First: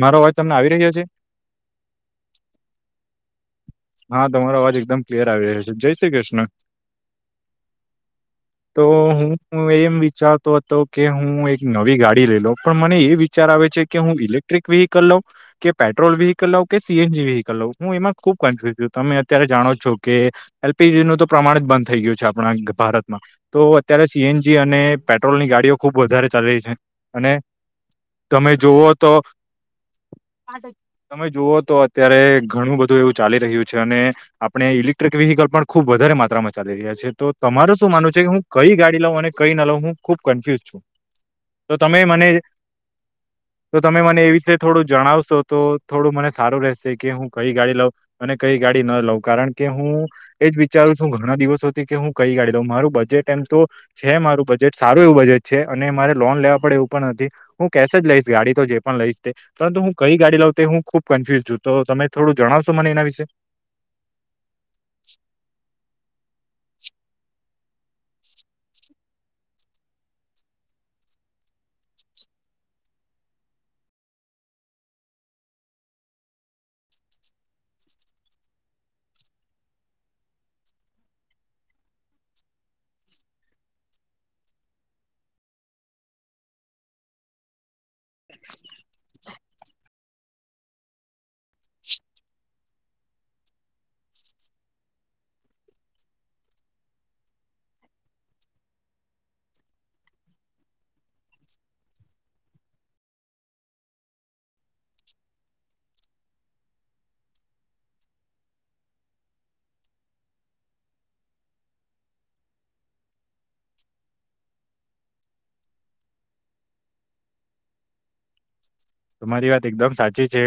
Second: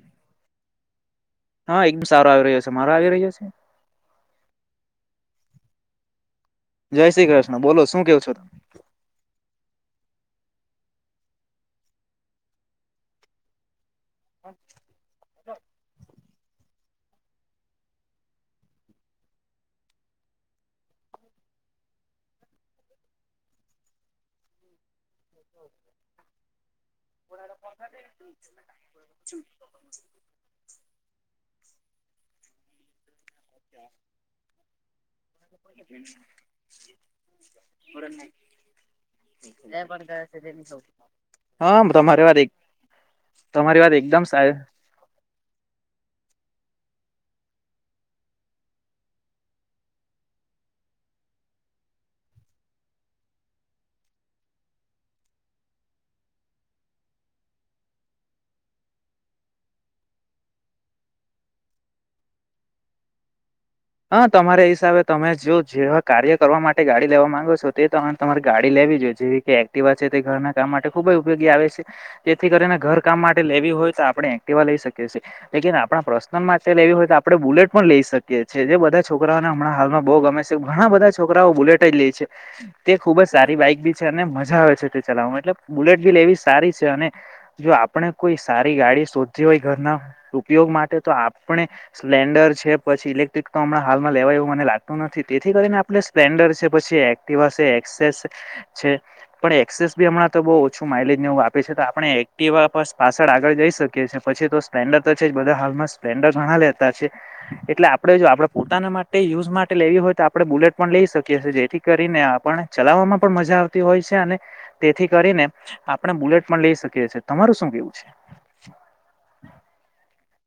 મારો અવાજ તમને આવી રહ્યો છે? હા એકદમ સારો આવી રહ્યો છે. મારો આવી રહ્યો છે? હા તમારો અવાજ એકદમ ક્લિયર આવી રહ્યો છે. જય શ્રી કૃષ્ણ. જય શ્રી કૃષ્ણ બોલો શું કેવ છો તમે તો હું એમ વિચારતો હ હતો કે હું એક નવી ગાડી લઈ લેવ પણ મને એ વિચાર આવે છે. કે હું ઇલેક્ટ્રિક વ્હીકલ લઉ કે પેટ્રોલ વ્હીકલ લઉ કે સીએનજી વ્હીકલઉ હું એમાં ખુબ કનફયુસ છું. તમે અત્યારે જાણો છો કે એલ પી જી નું તો પ્રમાણ જ બંધ થઈ ગયું છે આપણા ભારતમાં તો અત્યારે સી એન જી અને પેટ્રોલ ની ગાડીઓ ખુબ વધારે ચાલી રહી છે અને તમે જુઓ તો તમે જુઓ તો અત્યારે ઘણું બધું એવું ચાલી રહ્યું છે અને આપણે ઇલેક્ટ્રિક વ્હીકલ પણ ખુબ વધારે માત્રામાં ચાલી રહ્યા છે. તો તમારે શું માનવુ છે. હું કઈ ગાડી લઉં અને કઈ ના લઉં હું ખુબ કન્ફ્યુઝ છું. તો હા તમે તમારે મને વાર એક તો તમે મને એ વિશે થોડું જણાવશો? તો થોડું મને સારું રહેશે કે હું કઈ ગાડી લઉં અને કઈ ગાડી ન લઉં કારણ કે હું એજ વિચારું છું ઘણા દિવસોથી કે હું કઈ ગાડી લઉં મારું બજ બજેટ એમ તો છે મારું બજેટ સારું એવું બજેટ છે અને મારે લોન લેવા પડે એવું પણ નથી હું કેશ જ લ લઈશ ગાડી તો જે પણ લઈશ તે પરંતુ હું કઈ ગાડી લઉ તે હું ખુબ કન્ફ્યુઝ છું તો તમે થોડું જણાવશો કય. મને એના વિશે હા તમારા હિસાબે તમે જો જેવા કાર્ય કરવા માટે ગાડી લેવા માંગો છો તે પ્રમાણે તમારી ગાડી લેવી જોઈએ. જેવી કે એક્ટિવા છે તે ઘરના કામ માટે ખુબ જ ઉપયોગી આવે છે જેથી કરીને ઘર કામ માટે લેવી હોય તો આ પડે એક્ટિવા લઈ શકીએ છીએ લેકીન આપણા પ્રશ્નલ માટે લેવી હોય તો આપણે બુલેટ પણ લઈ શકીએ છે. જે બધા છોકરાઓને હમણાં હાલમાં બો ગમે છે ઘણા બધા છોકરાઓ બુલેટ જ લે છે તે ખુબ જ સારી બાઈક બી છે અને મજા આવે છે તે ચલા એટલે બુલેટ બી લેવી સારી છે અને જો આપણે કોઈ સારી ગાડી શોધતી હોય ઘરના ઉપયોગ માટે તો આપણે સ્પ્લેન્ડર છે પછી ઇલેક્ટ્રિક તો હમણા હાલમાં લેવાય એવું મને લાગતું નથી તેથી કરીને આપણે સ્પ્લેન્ડર છે પછી એક્ટિવા છે એક્સેસ છે પણ એક્સેસ બી હમણાં તો બો ઓછું માઇલેજ ને એવું આપે છે તો આપણે એક્ટિવા પાસડ આગળ જઈ શકીએ છે. પછી તો સ્પ્લેન્ડર તો છે બધા હાલમાં સ્પ્લેન્ડર ઘણા લેતા છે એટલે આપડે જો આપણે પોતાના માટે યુઝ માટે લેવી હોય તો આપણે બુલેટ પણ લઈ શકીએ છીએ જેથી કરીને આપણે ચલાવ મા પણ મજા આવતી હોય છે અને તેથી કરીને આપણે બુલેટ પણ લઈ શકીએ છીએ. તમારું શું કેવું છે? [inaudible] તમારી વાત એકદમ સાચી છે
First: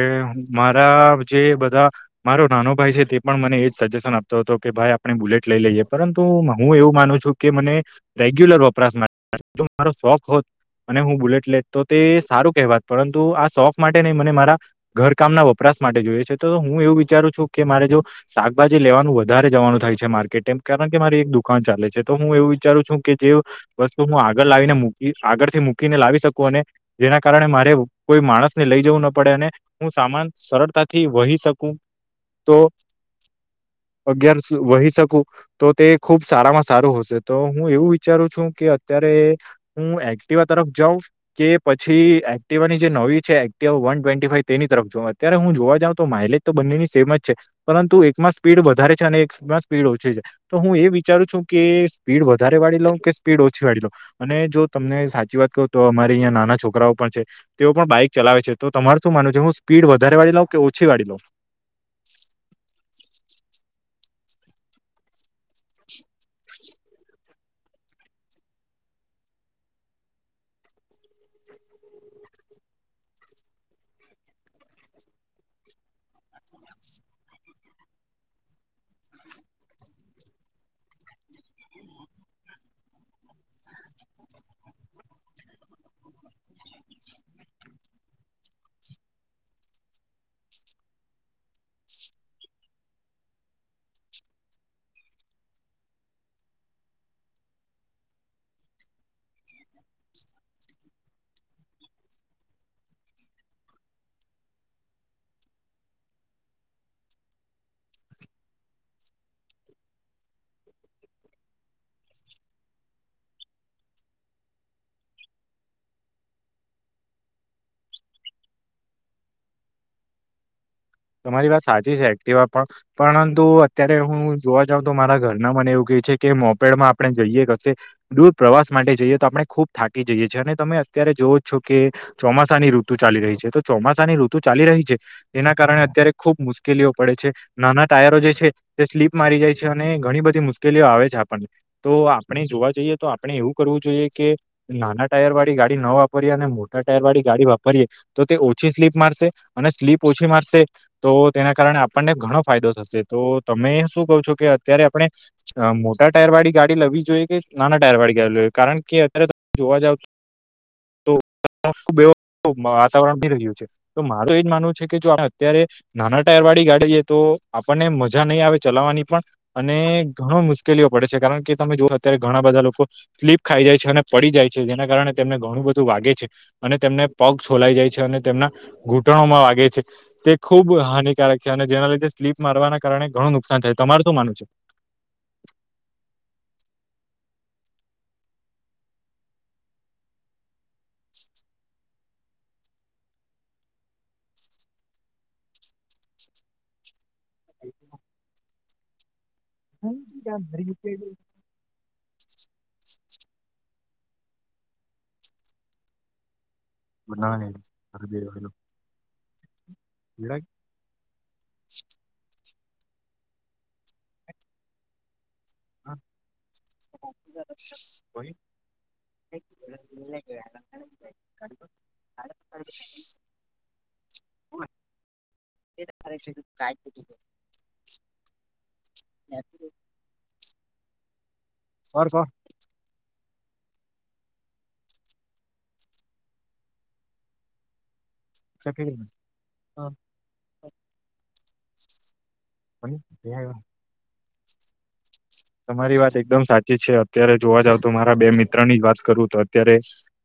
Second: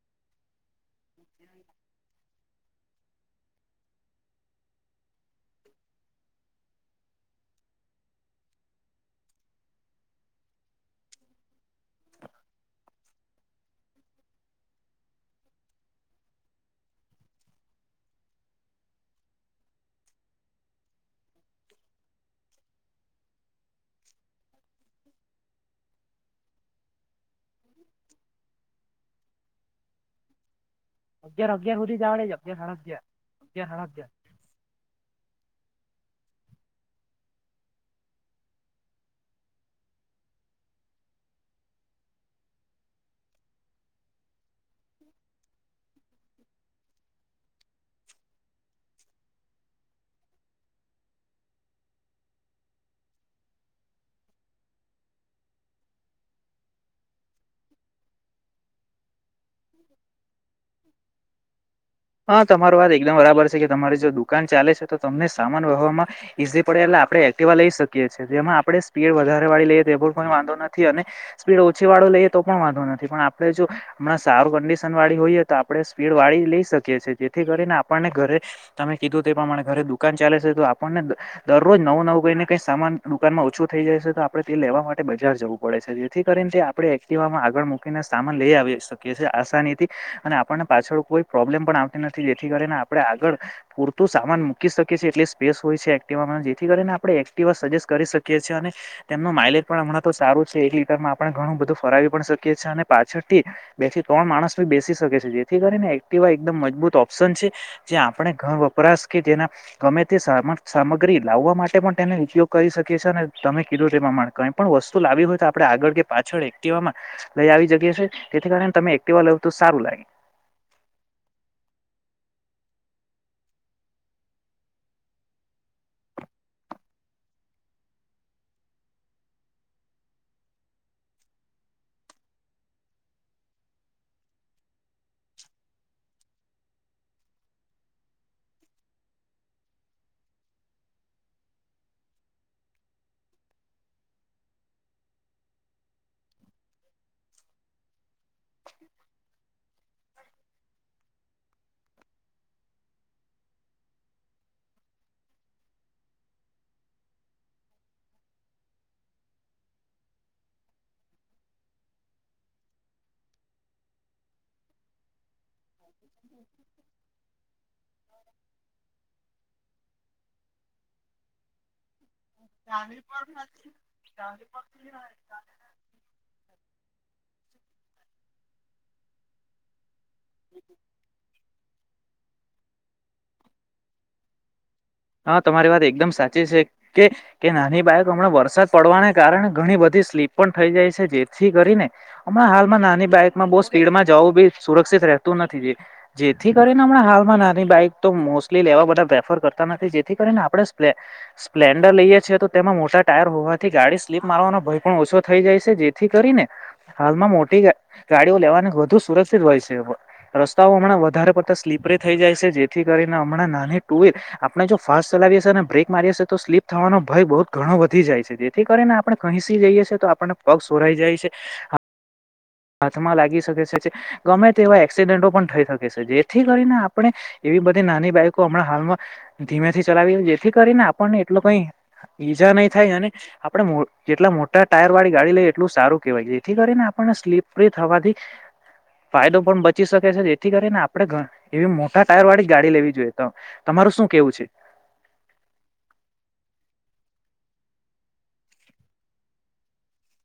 મારા જે બધા મારો નાનો ભાઈ છે તે પણ મને એજ સજેસન આપતો હતો કે ભાઈ આપણે બુલેટ લઈ લઈએ પરંતુ હું એવું માનું છું કે મને રેગ્યુ લર વપરાશ [unintelligible] શોખ હોત અને હું બુલેટ લે તો તે સારું કહેવાતુ તો આ શોખ માટે નહી મને મારા ઘરકામના વપરાશ માટે જોઈએ છે તો હું એવું વિચારું છું કે મારે જો. શાકભાજી લેવાનું વધારે જવાનું થાય છે માર્કેટે કારણ કે મારી એક દુકાન ચાલે છે, તો હું એવું વિચારું છું કે. જે વસ્તુ હું આગળ લાવીને મૂકી આગળથી મૂકીને લાવી શકું અને જેના કારણે મારે કોઈ માણસ ને લઈ જવું ન પડે, અને હું સામાન સરળતાથી વહી અગિયાર શકું અગિયાર સુધી જ આવડે છે, તો અગિયાર સાડા અગિયાર અગિયાર સાડા અગિયાર વહી શકું તો તે ખુબ સારામાં સારું હશે તો હું એવું વિચારું છું કે અત્યારે હું એક્ટિવા તરફ જાઉ. કે પછી એક્ટિવાની જે ન છે ટવે ફવ તેની તરફ અત્યારે હું જોવા જં તો માઇલેજ તો બંનેની સેમ જ છે‌. પરુ એકમાં સ્પીડ વધારે છે, અને એકમાં સ્પીડ ઓછી છે તો હું એ વિચારું છું, કે સ્પીડ વધારે વાળી કે સ્પીડ ઓછી વાળી લો અને જો તમને સાચી વાત કહું તો અમારે અહીં નાના છોકરાઓ પણ છે. તેઓ પણ બાઈક ચલાવે છે, તો તમાર શું માનવ છે હું પીડ વધારે વાળી લો કે ઓછી વાળી લો. હા તમાર વાત એકદમ બરાબર છે કે તમારી જો દુકાન ચાલે છે તો તમને સામાન વાહવામાં ઈઝી પડે એટલે આપણે એક્ટિવા લઈ શકીએ છીએ, જેમાં આપણે સ્પીડ વધારે વાળી લઈએ તો પણ વાંધો નથી, અને સ્પીડ ઓછી વાળો લઈએ તો પણ વાંધો નથી, પણ આપણે જો હમણાં સારું કંડિશન વાળી હોઈએ તો આપણે સ્પીડ વાળી લઈ શકીએ છીએ, જેથી કરીને આપણને ઘરે તમે કીધું. તે પ્રમાણે ઘરે દુકાન ચાલે છે તો આપણને દરરોજ નવું નવું કઈને કઈ સામાન દુકાનમાં ઓછું થઈ જાય છે, તો આપણે તે લેવા માટે બજાર જવું પડે છે, જેથી કરીને તે આપણે એક્ટિવામાં આગળ મૂકીને સામાન લઈ આવી. આની અને આપણને પાછળ કોઈ પ્રોબ્લેમ પણ આવતી નથી, જેથી કરીને આપણે આગળ પ શું સામાન મૂકી શકીએ છીએ, એટલી સ્પેસ હોય છે એક્ટિવામાં જેથી કરીને આપણે એક્ટિવા સજેસ્ટ કરી શકીએ છીએ, અને તેમનો માઇલેજ પણ હમણાં તો સારું છે એક લીટરમાં આપ ઘણું બધું ફરાવી પણ શકીએ છીએ, અને પાછળથી બેથી ત્રણ માણસને બેસી શકે છે, જેથી કરીને એક્ટિવા એકદમ મજબૂત ઓપ્શન છે, જે આપણે ઘર વપરાશ કે જેના અમે તે સામાન સામગ્રી લાવવા માટે પણ તેનો ઉપયોગ કરી શકી છી અને તમે કઈ પણ વસ્તુ લાવી હોય તો આપણે આગ પાછળ એક્ટીવા લઈ આવીએ છીએ તેથી કારણે તમે એક્ટિવા લાવ તો સારું લાગે. તમારી વાત સાચી છે એક્ટિવા પણ પરંતુ અત્યારે હું જોવા જઉં તો મારા ઘરના મને એવું કે કે મોપેડમાં આપણે જઈએ કશે દૂર પ્રવાસ માટે જઈએ તો આપણે ખૂબ થાકી જઈએ છીએ, અને તમે અત્યારે જોવો જ છો, કે ચોમાસાની ઋતુ ચાલી રહી છે, તો ચોમાસાની ઋતુ ચાલી રહી છે, તેના કારણે અત્યારે ખુબ મુશ્કેલીઓ પડે છે, નાના ટાયરો જે છે તે સ્લીપ મારી જાય છે, અને ઘણી બધી મુશ્કેલ મુશ્કેલીઓ આવે છે આપણને તો આપણે જોવા જઈએ તો આપણે એવું કરવું જોઈએ, કે નાના ટાયર વાળી ગાડી ન વાપરીએ અને મોટા ટાયર વાળી ગાડી વાપરીએ તો તે ઓછી સ્લીપ મારશે અને સ્લીપ ઓછી મારશે. તો તેના કારણે આપણને ઘણો ફાયદો થશે તો તમે શું કહો છો કે અત્યારે આપણે મોટા ટાયર વાળી ગાડી લવી જોઈએ કે નાના ટાયર વાળી ગાડી લઈએ કારણ કે અત્યારે ત જોવા જાવ છો. તો ખબવ વાતાવરણ બી રહ્યું છે તો મારું એજ માનવું છે કે જો [inaudible] અત્યારે નાના ટાયર વાળી ગાડી છે, તો આપણને મજા નહીં આવે ચલાવવાની પણ અને ઘણો મુશ્કેલીઓ પડે છે, કારણ કે તમે જો અત્યારે ઘણા બધા લોકો ફલીપ ખાઈ જાય છે, અને પડી જાય છે, જેના કારણે તેમને ઘણું બધું વાગે છે, અને તેમને પગ છોલાઈ જાય છે, અને તેમના ઘૂંટણોમાં વાગે છે, તે ખૂબ હાનિકારક છે, અને જેના લીધે સ્લીપ મારવાના કારણે ઘણું નુકસાન થાય તમાર શું માનું છે. હા તમારી વાત એકદમ સાચી છે કે કે નાની બાાયક હમણાં વરસાદ પડવાને કારણે ઘણી બધી સ્લીપ પણ થઈ જાય છે, જેથી કરીને હમણાં હાલમાં નાની બાઈકમાં બો સ્પીડમાં જવું બી સુરક્ષિત રહેતું નથી જેથી કરીને હ મણા હાલમાં નાની બાઈક તો મોસ્ટલી લેવા બધા પ્રેફર કર તા નથી જેથી કરીને આપણે સપલે સ્પ્લેન્ડર લઈએ છીએ, તો તેમાં મોટા ટાયર હોવાથી ગાડી સ્લીપ મારવાનો ભય પણ ઓછો થઈ જાય છે, જેથી કરીને હાલમાં મોટી ગા ગાડીઓ લેવાની વધુ સુરક્ષિત હોય છે. રસ્તાઓ હમણાં વધારે પડતા સ્લીપરે થઈ જાય છે, જેથી કરીને હમણાં નાની ટુવીલ આપને જો ફાસ ચલાવી હશે અને બ્રેક મારી હશે તો સ્લીપ થવાનો ભય બહુ ઘણો વધી જાય છે, જેથી કરીને આપણે કંસી જઈએ છીએ તો આપણને પગ શોરાઈ જાય છે. હાથમાં લાગી શકે છે, ગમે તેવા એક્સિડેન્ટો પણ થઈ શકે છે, જેથી કરીને આપણે એવી બધી નાની બાઈકો હમણાં હાલમાં ધીમેથી ચલાવી જેથી કરીને આપ એટલુ કઈ ઈજા નહીિ થાય અને આપણે મો જેટલા મોટા ટાયર વાળી ગાડી લઈએ એટલું સારું કેહેવાય જેથી કરીને આપણને સ્લીપ્રી થવાથી ફાયદો પણ બચી શકે છે, જેથી કરી ને આપડે એવી મોટા ટાયર વાળી ગાડી લેવી જોઈએ તો તમારું શું કેવું છે? તમારી વાત એકદમ સાચી છે, ત્યારે જોવા જાવ તો મારા બે મિત્ર ની જ વાત કરું તો અત્યારે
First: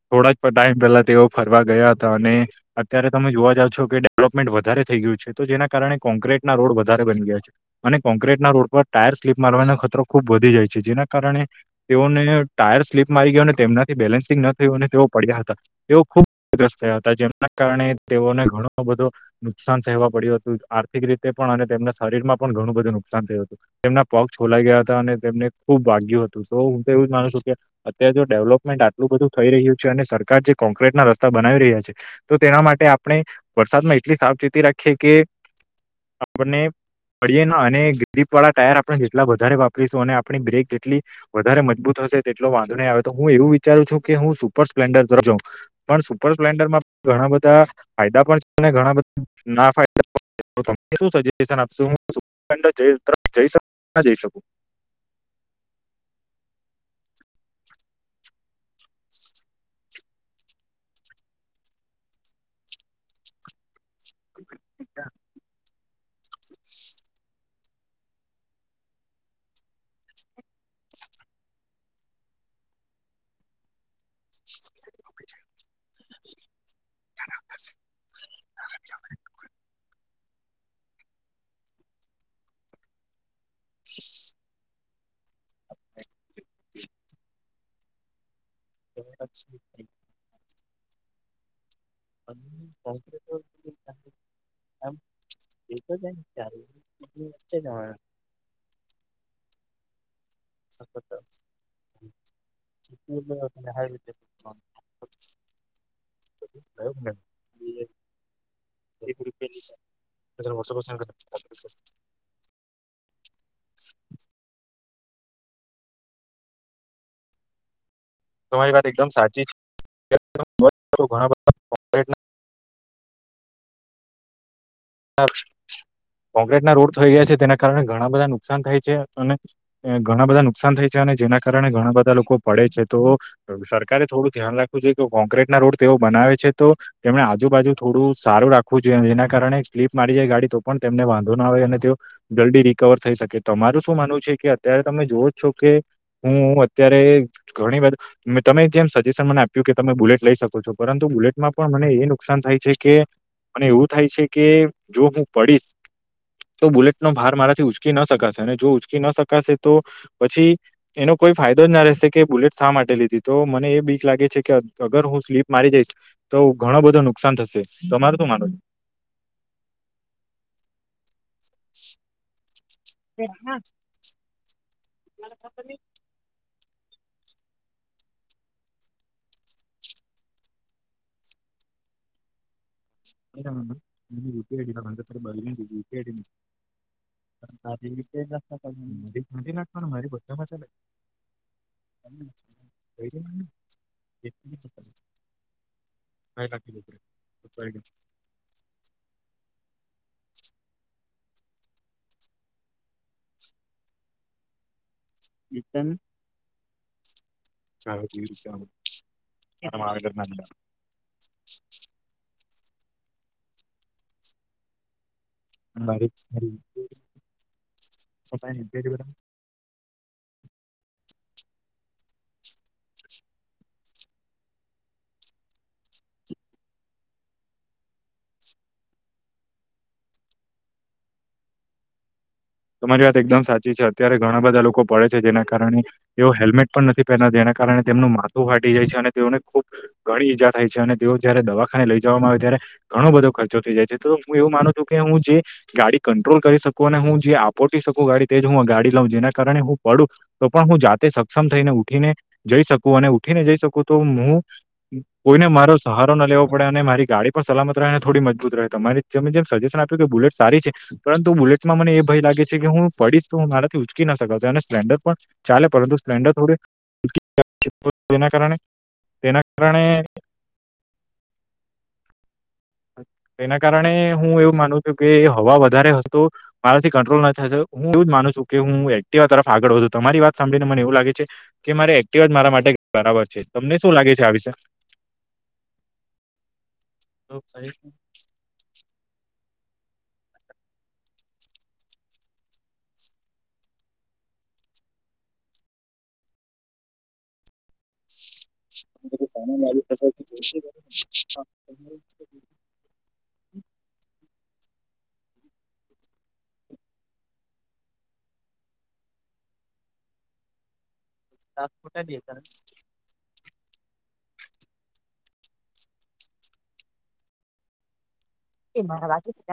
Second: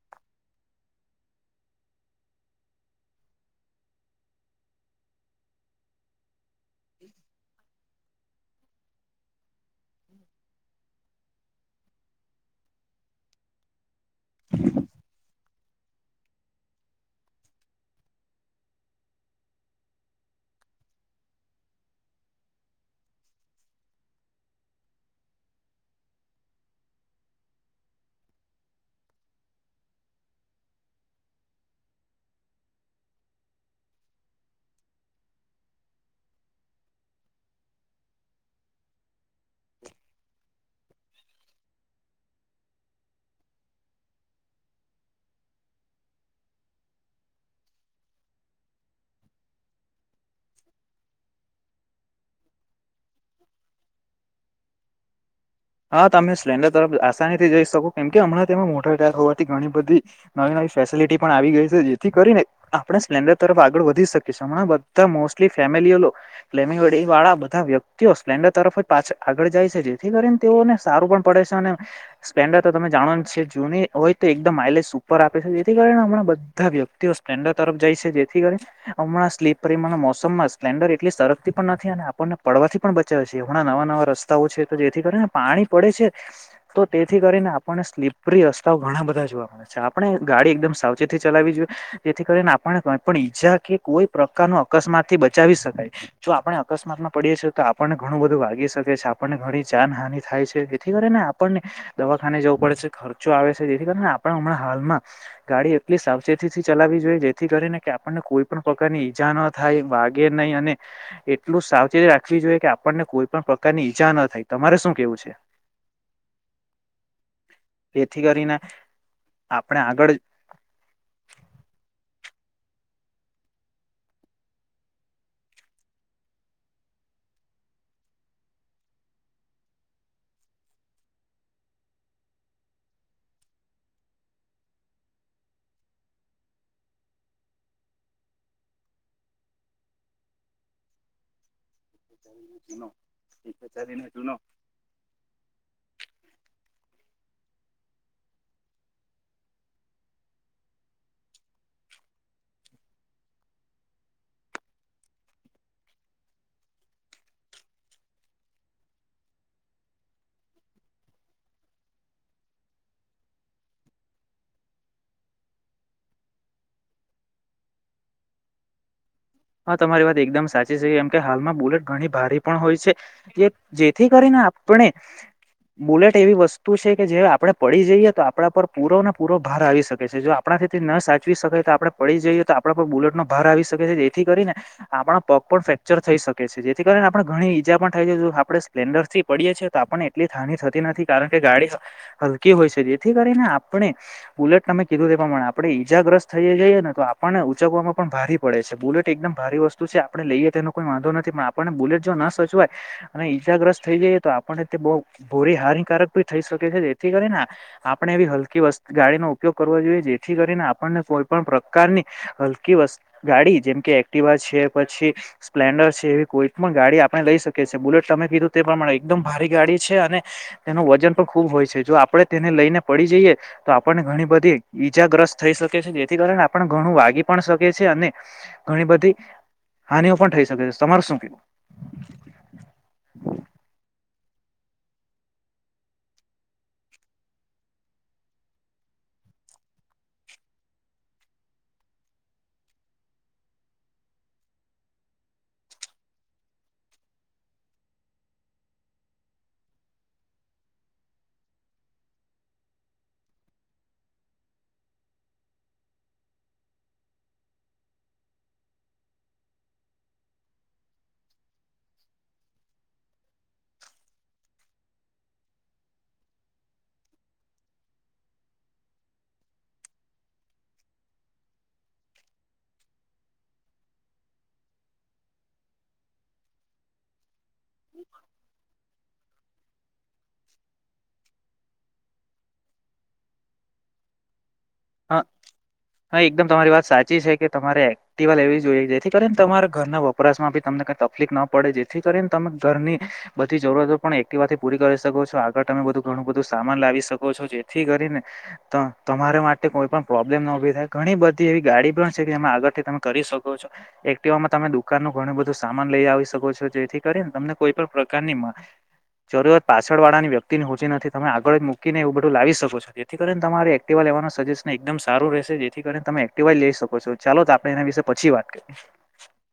થોડા જ ટાઈમ પહેલા તેઓ ફરવા ગયા હતા અને અત્યારે તમે જોવા જાવ છો કે ડેવલોપમેન્ટ વધારે થઈ ગયુ છે તો જેના કારણે કોક્રીટ ના રોડ વધારે બની ગયા છે, અને કોન્ક્રીટના રોડ પર ટાયર સ્લીપ મારવાનો ખતરો ખૂબ વધી જાય છે, જેના કારણે તેઓને ટાયર સ્લીપ મારી ગયો અને તેમના બેલેન્સિંગ ન થયું અને તેઓ પડ્યા હતા તેઓ ખૂબ [unintelligible] થયા હતા જેમના કારણે તેઓને ઘણું બધો નુકસાન સહેવા પડ્યું હતું આર્થિક રીતે પણ પણ અને તેમના શરીર માં પણ ઘણું બધું નુકસાન થયું હતું તેમના પગ છોલાઈ ગયા અને તેમને ખુબ વાગ્યું હતું તો હું તો એવું જ માનું છું કે અત્યારે જો ડેવલપમેન્ટ આટલું બધું થઈ રહ્યું છે. સરકાર જે કોક્રટ ના રસ્તા બનાવી રહ્યા છે, તો તેના માટે આપણે વરસાદમાં એટલી સાવચેતી રાખીએ કે આપને પડીએ ન અને ગીપ વાળા ટાયર આપણે જેટલા વધારે વા પરીશુ અને આપણી બ્રેક જેટલી વધારે મજબૂત હશે તેટલો વાંધો નહીં આવે તો હું એવું વિચારું છું, કે હું સુપર સ્પેન્ડ તરફ જવ પણ સુપર સ્પ્લેન્ડરમાં ઘણા બધા ફાયદા પણ છે, અને ઘણા બધા ના [inaudible] હા તમે સ્પેન્ડર તરફ આસાનીથી જઈ શકો કેમ કે હમણાં તેમાં મોટર ટાયર હોવાથી ઘણી બધી નવી ન વી ફેસિલીટી પણ આવી ગઈ છે, જેથી કરીને આપ સપલેનદર તરફ આગળ વ ધી શકીશ હમણાં બધા મોસ્ટલી ફેમિલીઓ ફેલીમિંગ વળી વાળા બધા વ્યક્તિઓ સ્પ્લેન્ડર તરફ જ પાછા આગળ જાય છે, જેથી કરી ને તેઓને સારું પણ પડે છે, અને સ્પ્લેન્ડર તો તમે જાણો જ છે જૂની હોય તો એકદમ માઇલેજ સુપર આપે જેથી કરીને હમણાં બધા વ્યક્તિઓ સપલેન્ડર તરફ જાય છે, જેથી કરી હમણાં સ્લીપરીમાના મો સમમાં સ્પ્ન્ડર એટલી સરકતી પણ નથી અને આપણને પડવાથી પણ બચાવ છે, હમણાં નવા નવા રસ્તાઓ છે તો જે થી કરીને પાણી પડે છે, તો તેથી કરીને આપણને સ્લીપ ઉપરી રસ્તાઓ ઘણા બધા જોવા મળે છે, આપણે ગાડી એકદમ સાવચેતી ચલાવી જોઈએ જેથી કરીને આપણે કઈ પણ ઈજા કે કોઈ પ્રકાર નુ અકસ્માત થી બચાવી એ તો શકાય છે ને જો ચાલુ આપણે અકસ્માતમાં પડીએ છીએ વચ્ચે તો આપણને જવાનું ઘણું બધું વાગી શકે છે, આપણને ઘણી જાનહાની થાય છે, જેથી સખત કરીને આપણને દવાખાને જવું પડે છે, ખર્ચો આવે છે, જેથી કરીને આપ હમણાં હાલમાં ગાડી એટલી સાવચેતીથી ચલાવી જોઈએ જેથી કરીને કે આપણને કોઈ પણ પ્રકારની ઈજા ન થાય વાગે નય અને એટલું સાવચેતી રાખવી જોઈએ કે આપણને કોઈ પણ પ્રકારની ઈજા ન થાય તમારે શું કેવું છે. જેથી કરીને તમારી વાત એકદમ સાચી છે. આપણે આગળ ઘણા બધા [unintelligible] કોક્રટ ના રોડ થઈ ગયા છે તેના કારણે ઘણા બધા નુકસાન થાય છે અને ઘણા બધા નુકસાન થાય છે અને જેના કારણે ઘણા બધા લોકો પડે છે તો સરકારે થોડું ધ્યાન રાખવું જોઈ કે કોંક્રીટ ના રોડ તેઓ બનાવે છે તો તેમને આજુબાજુ થોડું સારું રાખવું જોઈએ જેના કારણે સ્લીપ મારી જાય ગાડી તો પણ તેમને વાંધો ના આવે અને તેઓ જલ્દી રિકવર થઈ શકે તો તમારું શું માનવું છે કે અત્યારે તમે જોવો જ છો કે હું અત્યારે ઘણી બધ મે તમે જેમ સજેશન મને આપ્યું કે તમે બુલેટ લઈ શકો છો પરંતુ બુલેટમાં પણ મને એ નુકસાન થાય છે કે અને એવું થાય છે કે જો હું પડીશ તો બુલેટનો ભાર મારાથી ઉચકી ના શકાશે અને જો ઉંચકી ન શકાશે તો પછી એનો કોઈ ફાયદો જ ના રહેશે કે બુલેટ શા માટે લીધી તો મને એ બી જ લાગે છે કે અગર હું સ્લીપ મારી જઈશ તો ઘણો બધો નુકસાન થશે તોરું શ માનો છ હા તમારી વાત એકદમ સાચી છે કેમ કે હાલમાં બુલેટ ઘણી ભારે હોય છે જેથી કરીને આપણે બુલેટ એવી વસ્તુ છે કે જે આપણે પડી જઈએ તો આપણા પર પૂરો ને પૂરો ભાર આવી શકે છે જો આપણાથીથી ન સાચવી શકે આપણે પડી જઈએ તો આપડ પણ બુલેટ નો ભાર આવી શકે છે જેથી કરીને આપણા પગ પણ ફ્રેક્ચર થઈ શકે છે જેથી કરીને આપણે ઘણી ઈજા પણ થાય છે જો આપણે સ્પ્લેન્ડર પડીએ છે તો આપને એટલી હાનિ થતી નથી કારણ કે ગાડી હલકી હોય છે જેથી કરીને આપણે બુલેટ તમે કીધું તે એ પ્રમાણે આપણે ઈજાગ્રસ્ત થઈ જઈએ ને તો આપણને ઉચકવામાં પણ ભારે પડે છે બુલેટ એકદમ ભારી વસ્તુ છે આપણે લઈએ તેનો કોઈ વાંધો નથી પણ આપણને બુલેટ જો ના સજવાય અને ઈજાગ્રસ્ત થઈ જાય તો આપને બહુ ભોરી હાનિકારક ભી થઈ શકે છે જેથી કરીને આપણે એવી હલકી વસ્ત ગાડી નો ઉપયોગ કરવો જોઈએ જેથી કરીને આપણને કોઈ પણ પ્રકારની હલકી વસ્ ગાડી જેમ કે એક્ટિવા છે પછી સ્પ્લેન્ડર છે એવી કોઈ પણ ગાડી આપણે લઈ શકી છીએ બુલેટ તમે કીધું તેમા એકદમ ભારી ગાડી છે અને તેનું વજન પણ ખુબ હોય છે જો આપડણે તેને લઈને પડી જઈએ તો આપણને ઘણી બધી ઈજાગ્રસ્ત થઈ શકે છે જેથી કારણે આપણ ઘણું વાગી પણ શકે છે અને ઘણી બધી હાનિઓ પણ થઈ શકે છે તમારે શું કેવું તમારી વાત એકદમ સાચી છે અત્યારે ઘણા બધા લોકો પડે છે જેના કારણે એઓ હેલ્મેટ પણ નથી પહેના જેના કારણે તેમનું માથું ફાટી જાય છે અને તેઓને ખૂબ ઘણી ઈજા થાય છે અને તેઓ જયારે દવાખાને લઈ જવામાં આવે તૈયારે બધો ખર્ચો થ જાય છે તો હું એવું માનું છું કે હું જે ગાડી કંટ્રોલ કરી શકું અને હું જે પોટી શકું ગાડી તેજ હું ગાડી લઉં જેના કારણે હું પડું તો પણ હું જાતે સક્ષમ થઈને ઉઠીને જઈ શકું અને ઉઠીને જઈ શકું તો હું કોઈને મારો સહારો ના લેવો પડે અને મારી ગાડી પર સલામતને થોડી મજબૂત રહે ત જેમ સજેશન આપ્યું કે બુલેટ સારી છે પરંતુ બુલેટમાં મને એ ભય લાગે છે કે હું પડીશ તો હું મારાથી ઉચકી ના શકાશે અને સ્પલેન્ડર પણ ચાલે પરંતુ સ્પલેન્ડર થોડું તેના કારણે તેના કારણે એના કારણે હું એવું માનું છું કે હવા વધારે હતો મારાથી કંટ્રોલ ના થશે હું એવું જ માનું છું કે હું એક્ટિવા તરફ આગળ વધુ મારી વાત સાંભળીને મને એવું લાગે છે કે મારે એક્ટિવા મારા માટે બરાબર છે તમને શું લાગે છે આ વિશે હા હા એકદમ તમારી વાત સાચી છે કે તમારે એક્ટિવા લેવી જોઈએ જેથી કરીને તમારા ઘરના વપરાશમાં બી તમને કઈ તકલીફ ન પડે જેથી કરીને તમે ઘરની બધી જરૂરીતો પણ એક્ટિવાથી પૂરી કરી શકો છો આગળ તમે બધું ઘણું બધું સામાન લાવી શકો છો જેથી કરીને તો તમારે માટે કોઈ પણ પ્રોબ્લેમ ના ઉભી થાય ઘણી બધી એવી ગાડી પણ છે કેમાં આગળથી તમે કરી શકો છો એક્ટીવા તમે દુકાન ન ઘણું બધું સામાન લઈ આવી શકો છો જેથી કરીને તમને કોઈ પણ પ્રકારની જરૂરિયાત પાછળ વાળાની વ્યક્તિ ની હોચી નથી તમે આગળ જ મૂકીને એવ બધું લી શકો છો જેથી કરીને તમારે એક્ટીવા લેવાનું સેશન એકદમ સારું રહેશે જેથી કરીને તમે એક્ટિવાઈઝ લઈ શકો છો ચાલો તો આપણે એના વિશે પછી વાત કરીએ એ મારા વાકી છે